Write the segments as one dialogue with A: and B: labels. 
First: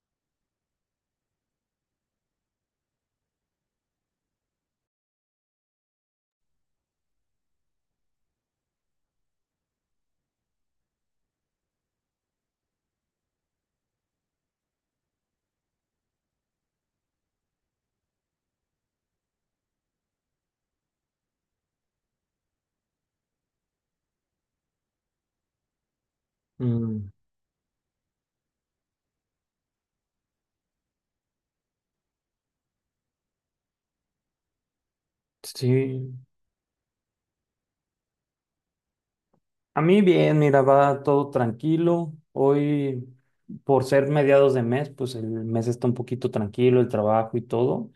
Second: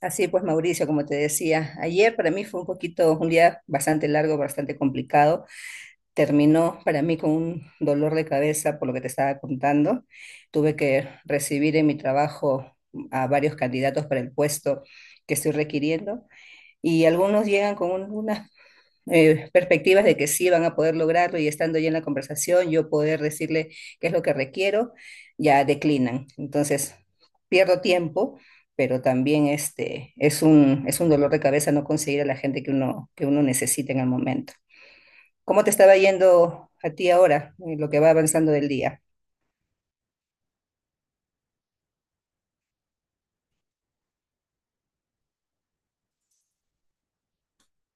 A: Así pues, Mauricio, como te decía, ayer para mí fue un poquito, un día bastante largo, bastante complicado. Terminó para mí con un dolor de cabeza por lo que te estaba contando. Tuve que recibir en mi trabajo a varios candidatos para el puesto que estoy requiriendo y algunos llegan con unas perspectivas de que sí van a poder lograrlo y estando ya en la conversación, yo poder decirle qué es lo que requiero, ya declinan. Entonces,
B: Mm,
A: pierdo tiempo, pero también este, es un dolor de cabeza no conseguir a la gente que uno necesita en el momento. ¿Cómo te estaba
B: sí,
A: yendo a ti ahora, en lo que va avanzando del día?
B: a mí bien, mira, va todo tranquilo. Hoy, por ser mediados de mes, pues el mes está un poquito tranquilo, el trabajo y todo.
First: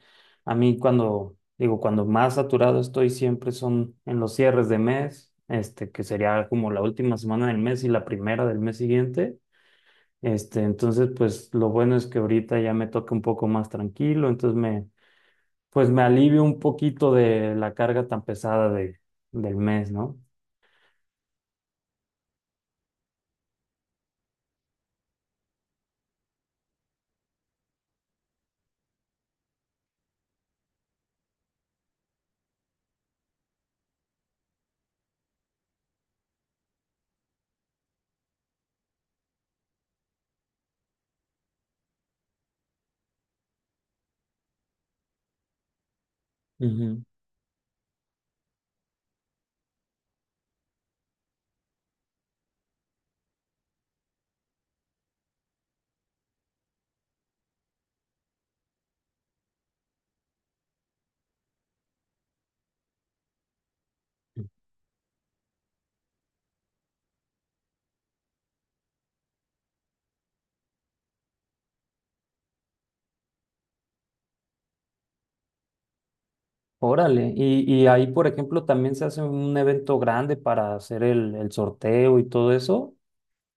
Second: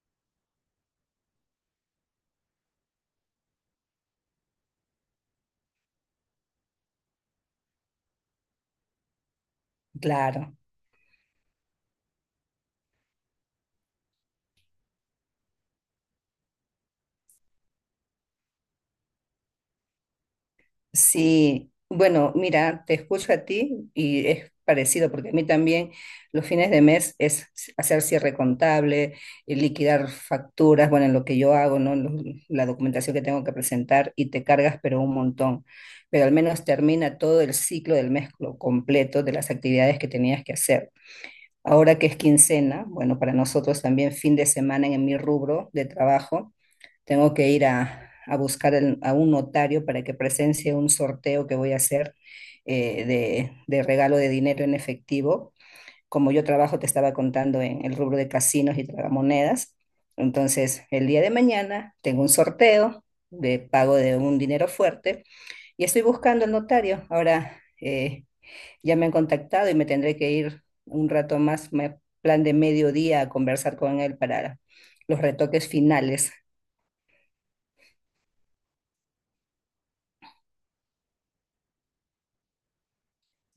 B: A mí cuando, digo, cuando más saturado estoy siempre son en los cierres de mes, que sería como la última semana del mes y la primera del mes siguiente.
A: Claro.
B: Entonces, pues lo bueno es que ahorita ya me toca un poco más tranquilo, entonces pues me alivio un poquito de la carga tan pesada del mes, ¿no?
A: Sí, bueno, mira, te escucho a ti y es parecido, porque a mí también los fines de mes es hacer cierre contable, liquidar facturas, bueno, en lo que yo hago, ¿no? La documentación que tengo que presentar y te cargas, pero un montón. Pero al menos termina todo el ciclo del mes lo completo de las actividades que tenías que hacer. Ahora que es quincena, bueno, para nosotros también fin de semana en mi rubro de trabajo. Tengo que ir a buscar a un notario para que presencie un sorteo que voy a hacer de regalo de dinero en efectivo. Como yo trabajo, te estaba contando en el rubro de casinos y tragamonedas. Entonces, el día de mañana tengo un sorteo de pago de un dinero fuerte y estoy buscando el notario. Ahora ya me han contactado y me tendré que ir un rato más, plan de mediodía, a conversar con él para los retoques finales.
B: Órale, y ahí, por ejemplo, también se hace un evento grande para hacer el sorteo y todo eso.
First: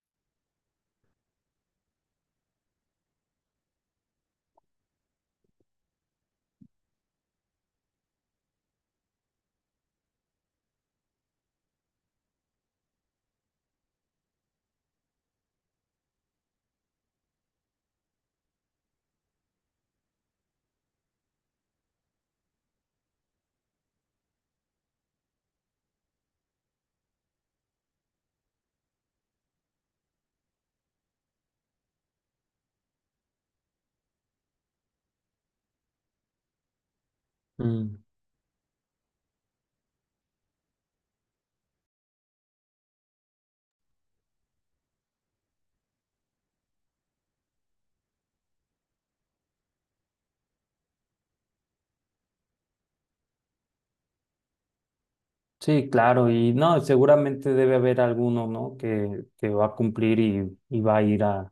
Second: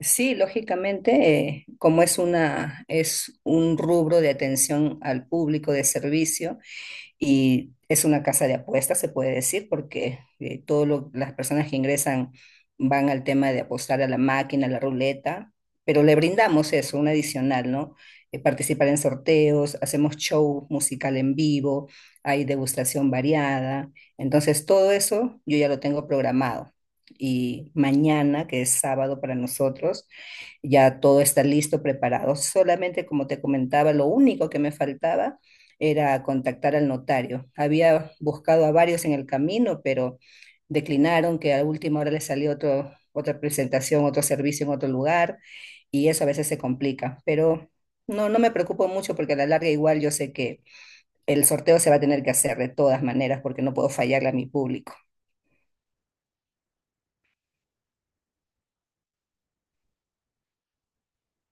A: Sí, lógicamente, como es una, es un rubro de atención al público de servicio, y es una casa de apuestas, se puede decir, porque todo lo las personas que ingresan van al tema de apostar a la máquina, a la ruleta, pero le brindamos eso, un adicional, ¿no? Participar en sorteos, hacemos show musical en vivo, hay degustación variada. Entonces, todo eso yo ya lo tengo programado. Y mañana, que es sábado para nosotros, ya todo está listo, preparado. Solamente, como te comentaba, lo único que me faltaba era contactar al notario.
B: Mm,
A: Había buscado a varios en el camino, pero declinaron que a última hora les salió otro, otra presentación, otro servicio en otro lugar, y eso a veces se complica. Pero no, no me preocupo mucho porque a la larga igual yo sé que el sorteo se va a tener que hacer de todas maneras porque no puedo fallarle a mi público.
B: sí, claro, y no, seguramente debe haber alguno, ¿no? Que va a cumplir y va a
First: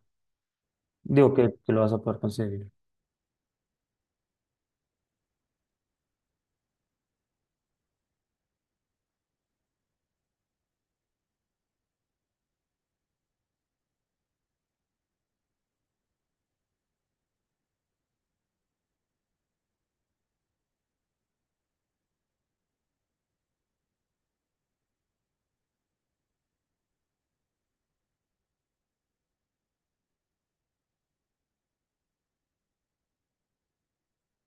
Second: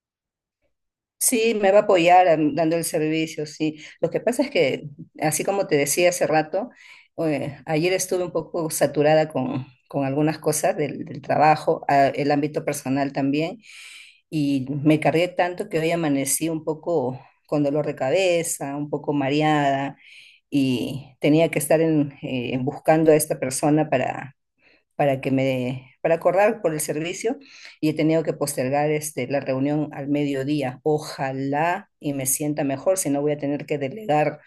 B: digo, que,
A: Sí,
B: que
A: me va
B: lo
A: a
B: vas a poder
A: apoyar
B: conseguir.
A: dando el servicio, sí. Lo que pasa es que, así como te decía hace rato, ayer estuve un poco saturada con algunas cosas del, del trabajo, el ámbito personal también, y me cargué tanto que hoy amanecí un poco con dolor de cabeza, un poco mareada, y tenía que estar en, buscando a esta persona para que me, para acordar por el servicio y he tenido que postergar este, la reunión al mediodía. Ojalá y me sienta mejor, si no voy a tener que delegar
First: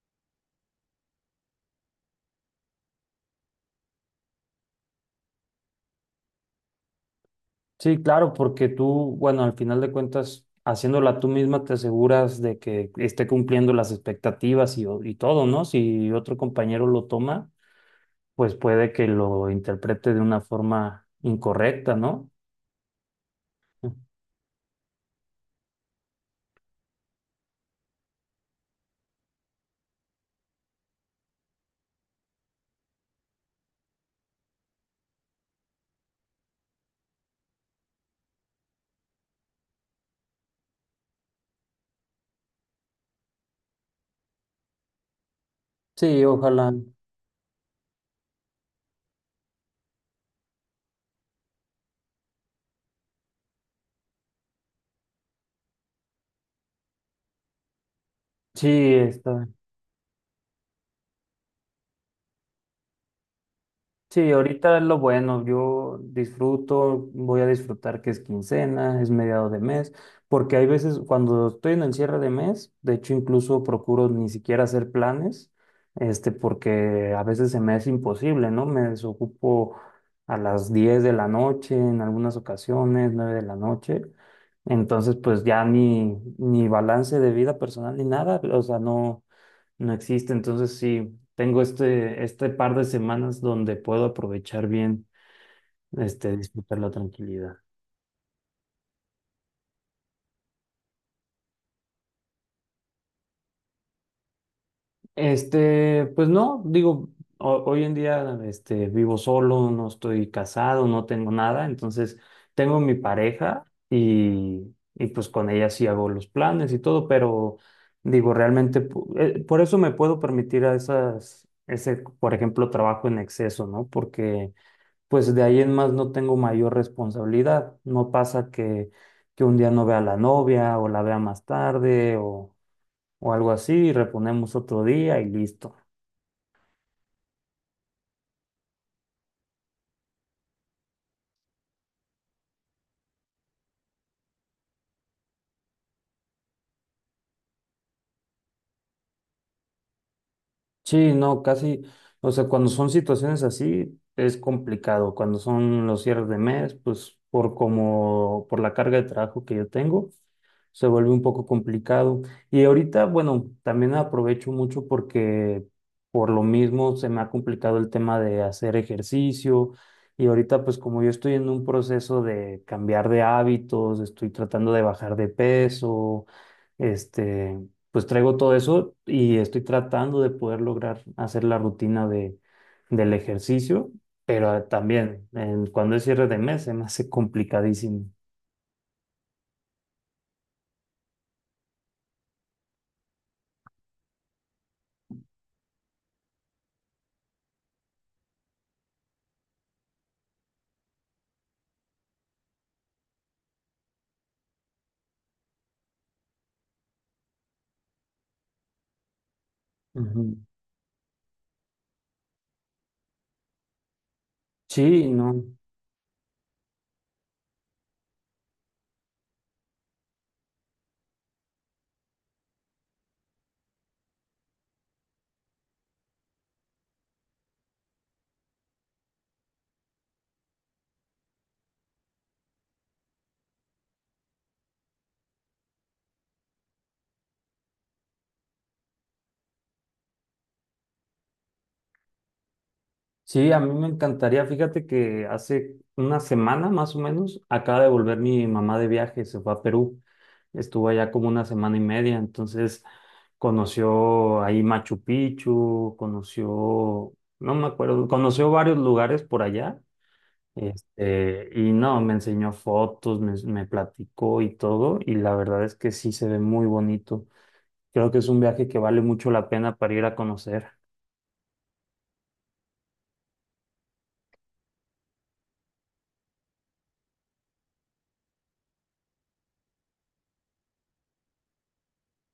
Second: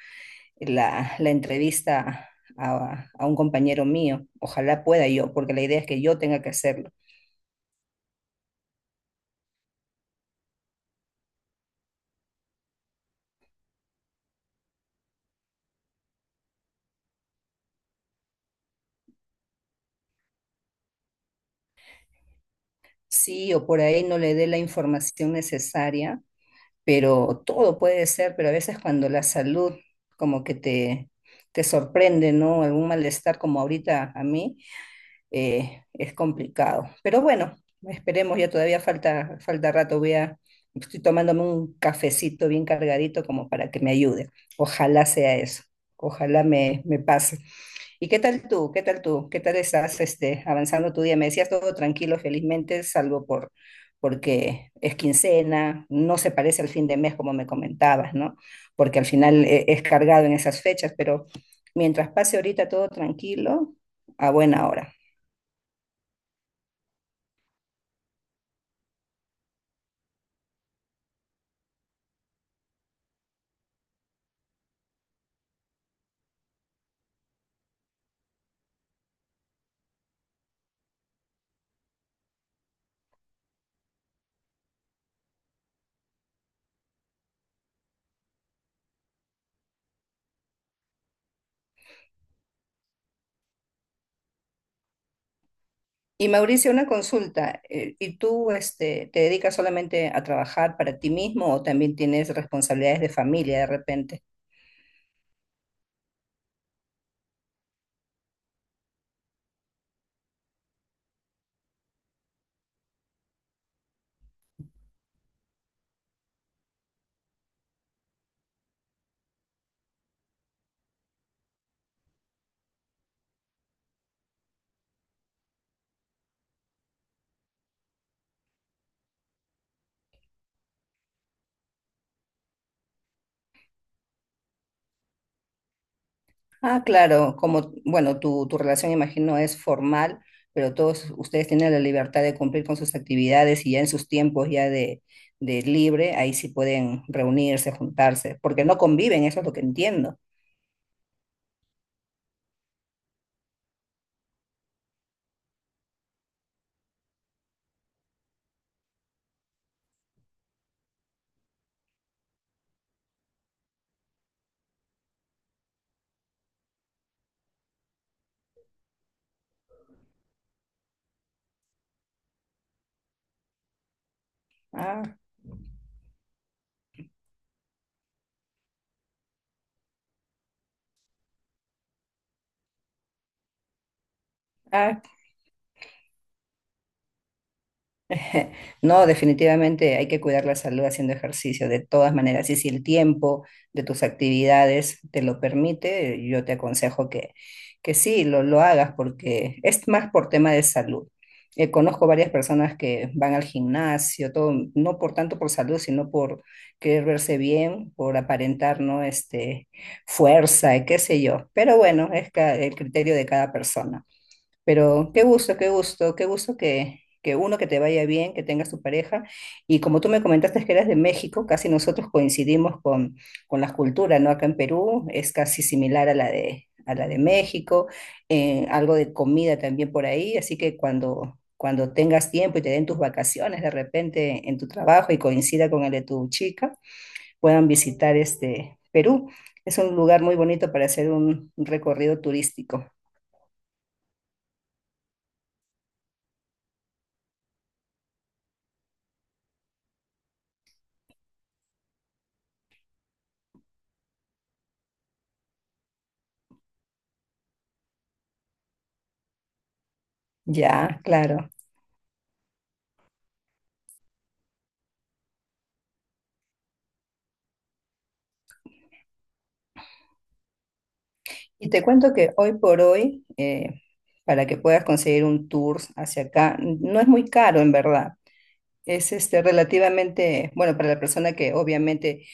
A: la, la entrevista a un compañero mío. Ojalá pueda yo, porque la idea es que yo tenga que hacerlo.
B: Sí, claro, porque tú, bueno, al final de cuentas, haciéndola tú misma te aseguras de que esté cumpliendo las expectativas y todo, ¿no? Si otro compañero lo toma, pues puede que lo interprete de una forma incorrecta, ¿no?
A: Sí, o por ahí no le dé la información necesaria, pero todo puede ser, pero a veces cuando la salud como que te sorprende, ¿no? Algún malestar como ahorita a mí, es complicado. Pero bueno, esperemos, ya todavía falta, falta rato, voy a, estoy tomándome un cafecito bien cargadito como para que me ayude. Ojalá sea eso,
B: Sí,
A: ojalá
B: ojalá.
A: me, me pase. ¿Y qué tal tú? ¿Qué tal tú? ¿Qué tal estás este, avanzando tu día? Me decías todo tranquilo, felizmente, salvo por... porque es quincena, no se parece al fin de mes como me comentabas, ¿no?
B: Sí,
A: Porque al final
B: está.
A: es cargado en esas fechas, pero mientras pase ahorita todo tranquilo, a
B: Sí,
A: buena
B: ahorita es
A: hora.
B: lo bueno. Yo disfruto, voy a disfrutar que es quincena, es mediado de mes, porque hay veces cuando estoy en el cierre de mes, de hecho incluso procuro ni siquiera hacer planes, porque a veces se me es imposible, ¿no? Me desocupo a las 10 de la noche, en algunas ocasiones, 9 de la noche. Entonces, pues ya ni balance de vida personal ni nada, o sea, no existe. Entonces sí, tengo este par de semanas donde puedo aprovechar bien,
A: Y Mauricio,
B: disfrutar
A: una
B: la tranquilidad.
A: consulta. ¿Y tú este, te dedicas solamente a trabajar para ti mismo o también tienes responsabilidades de familia de repente?
B: Pues no, digo, hoy en día, vivo solo, no estoy casado, no tengo nada, entonces tengo mi pareja y pues con ella sí hago los planes y todo, pero digo, realmente, por eso me puedo permitir a ese, por ejemplo, trabajo en exceso, ¿no? Porque pues de ahí en más no tengo mayor responsabilidad. No pasa que un día no vea a la novia o la vea más tarde o algo así, y reponemos otro día y listo.
A: Ah, claro, como, bueno, tu relación imagino es formal, pero todos ustedes tienen la libertad de cumplir con sus actividades y ya en sus tiempos ya de libre, ahí sí pueden reunirse, juntarse, porque no conviven, eso es lo que entiendo.
B: Sí, no, casi, o sea, cuando son situaciones así es complicado. Cuando son los cierres de mes, pues por la carga de trabajo que yo tengo. Se vuelve un poco complicado. Y ahorita, bueno, también aprovecho mucho porque por lo mismo se me ha complicado el tema de hacer ejercicio. Y ahorita, pues como yo estoy en un proceso de cambiar de hábitos, estoy tratando de
A: Ah,
B: bajar de peso, este, pues traigo todo eso y estoy tratando de poder lograr hacer la rutina del ejercicio, pero
A: ah,
B: también cuando es cierre de mes se me hace complicadísimo.
A: No, definitivamente hay que cuidar la salud haciendo ejercicio de todas maneras. Y si el tiempo de tus actividades te lo permite, yo te aconsejo que sí, lo hagas porque es más por tema de salud. Conozco varias personas que van al gimnasio, todo, no por tanto por salud, sino por querer verse bien, por aparentar, ¿no? Este,
B: Ujú.
A: fuerza, y qué sé yo. Pero bueno, es el criterio de cada persona.
B: Sí,
A: Pero qué
B: no.
A: gusto, qué gusto, qué gusto que uno que te vaya bien, que tengas tu pareja. Y como tú me comentaste que eras de México, casi nosotros coincidimos con las culturas, ¿no? Acá en Perú es casi similar a la de México, algo de comida también por ahí, así que cuando, cuando tengas tiempo y te den tus vacaciones de repente en tu trabajo y coincida con el de tu chica, puedan visitar este Perú. Es un lugar muy bonito para hacer un recorrido turístico.
B: Sí, a mí me encantaría. Fíjate que hace una semana más o menos acaba de volver mi mamá de viaje, se fue a Perú. Estuvo allá como una semana y media, entonces conoció ahí Machu Picchu, conoció, no me acuerdo, conoció varios lugares por allá.
A: Ya, claro.
B: Y no, me enseñó fotos, me platicó y todo, y la verdad es que sí se ve muy bonito. Creo que es un viaje que vale mucho la pena para ir a conocer.
A: Y te cuento que hoy por hoy, para que puedas conseguir un tour hacia acá, no es muy caro en verdad. Es este, relativamente, bueno, para la persona que obviamente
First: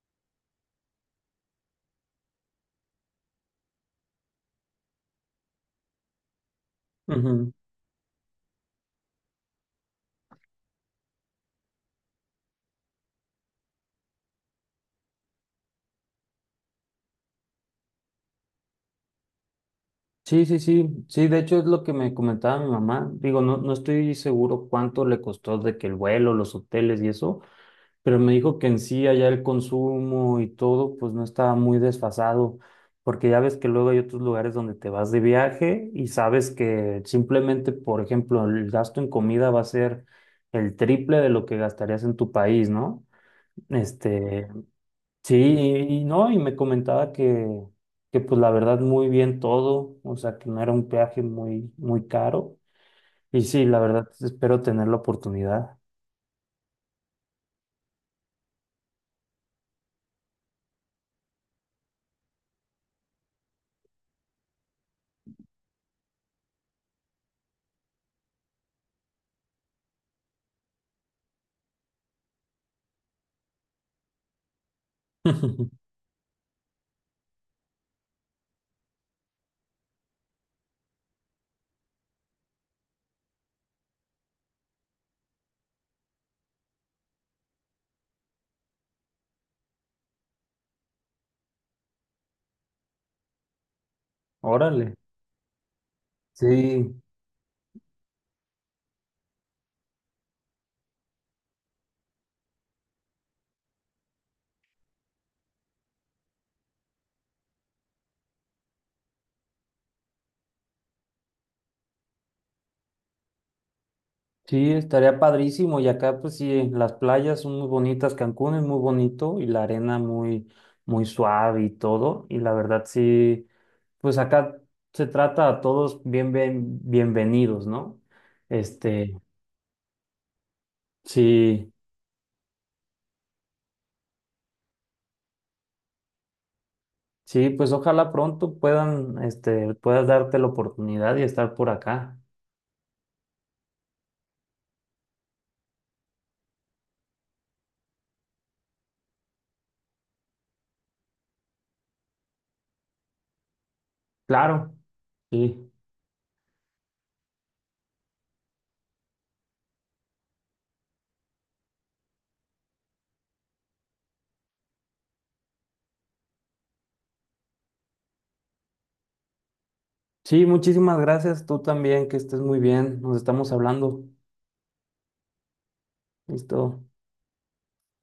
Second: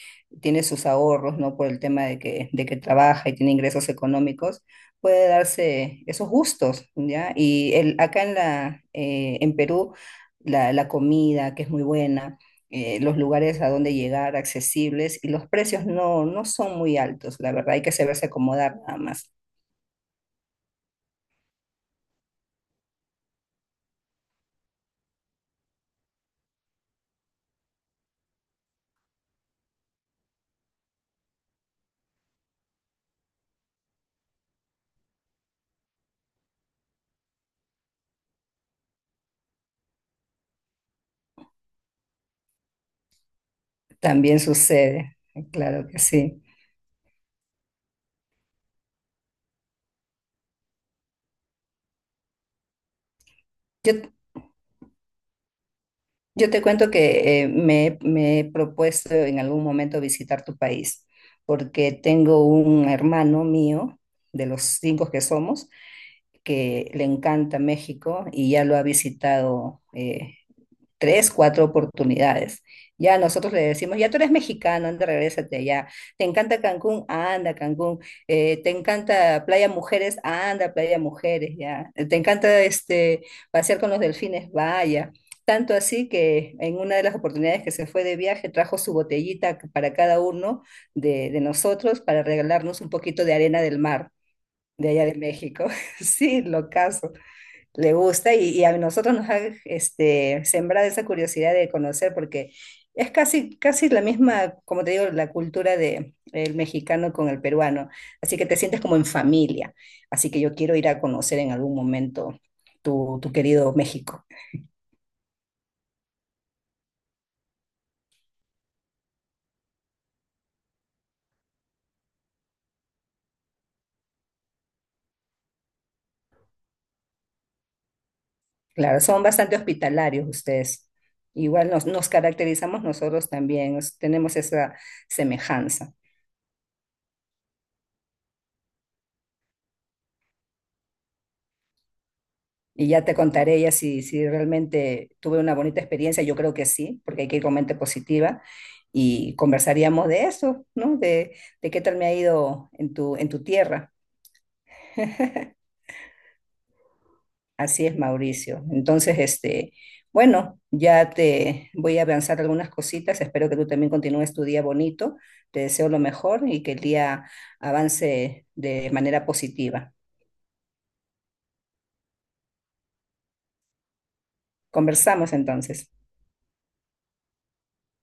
A: tiene sus ahorros, ¿no? Por el tema de que trabaja y tiene ingresos económicos, puede darse esos gustos, ¿ya?
B: Ujú.
A: Y el, acá en la, en Perú, la comida, que es muy buena, los lugares a donde llegar accesibles y los precios no, no son muy altos, la verdad, hay que saberse acomodar nada más.
B: Sí, sí, sí, sí, de hecho es lo que me comentaba mi mamá. Digo, no, no estoy seguro cuánto le costó de que el vuelo, los hoteles y eso, pero me dijo que en sí allá el consumo y todo, pues no estaba muy desfasado, porque ya ves que luego hay otros lugares donde te vas de viaje y sabes que simplemente, por ejemplo, el gasto en comida va a ser el triple de lo que gastarías en tu país, ¿no?
A: También
B: Este,
A: sucede,
B: Sí,
A: claro
B: y,
A: que
B: y no, y
A: sí.
B: me comentaba que pues la verdad muy bien todo, o sea que no era un peaje muy, muy caro. Y sí, la
A: Yo,
B: verdad espero tener la oportunidad.
A: yo te cuento que me, me he propuesto en algún momento visitar tu país, porque tengo un hermano mío, de los cinco que somos, que le encanta México y ya lo ha visitado tres, cuatro oportunidades. Ya nosotros le decimos, ya tú eres mexicano, anda, regrésate ya. ¿Te encanta Cancún? Anda, Cancún. ¿Te encanta Playa Mujeres? Anda, Playa Mujeres, ya. ¿Te encanta este, pasear con los delfines? Vaya. Tanto así que en una de las oportunidades que se fue de viaje trajo su botellita para cada uno de nosotros para regalarnos un poquito de arena del mar de
B: Órale.
A: allá de México. Sí, lo
B: Sí,
A: caso le gusta y a nosotros nos ha este, sembrado esa curiosidad de conocer porque es casi, casi la misma, como te digo, la cultura de el mexicano con el peruano, así que te sientes como en familia, así que yo quiero ir a conocer en algún momento tu, tu querido México.
B: sí, estaría padrísimo. Y acá pues sí, las playas son muy bonitas, Cancún es muy bonito y la arena muy, muy suave y todo. Y la verdad sí, pues acá se trata a todos bien, bienvenidos, ¿no?
A: Claro,
B: Este,
A: son bastante hospitalarios ustedes. Igual
B: sí.
A: nos, nos caracterizamos nosotros también, tenemos esa semejanza.
B: Sí, pues ojalá pronto puedan, puedas darte la oportunidad y estar por acá.
A: Y ya te contaré ya si, si realmente tuve una bonita experiencia, yo creo que sí, porque hay que ir con mente positiva y conversaríamos de eso, ¿no? De qué tal me ha ido en tu tierra.
B: Claro, sí.
A: Así es, Mauricio. Entonces, este, bueno, ya te voy a avanzar algunas cositas. Espero que tú también continúes tu día bonito. Te deseo lo mejor y que el día avance de manera positiva.
B: Sí, muchísimas gracias. Tú también, que estés muy bien. Nos estamos hablando.
A: Conversamos entonces.
B: Listo.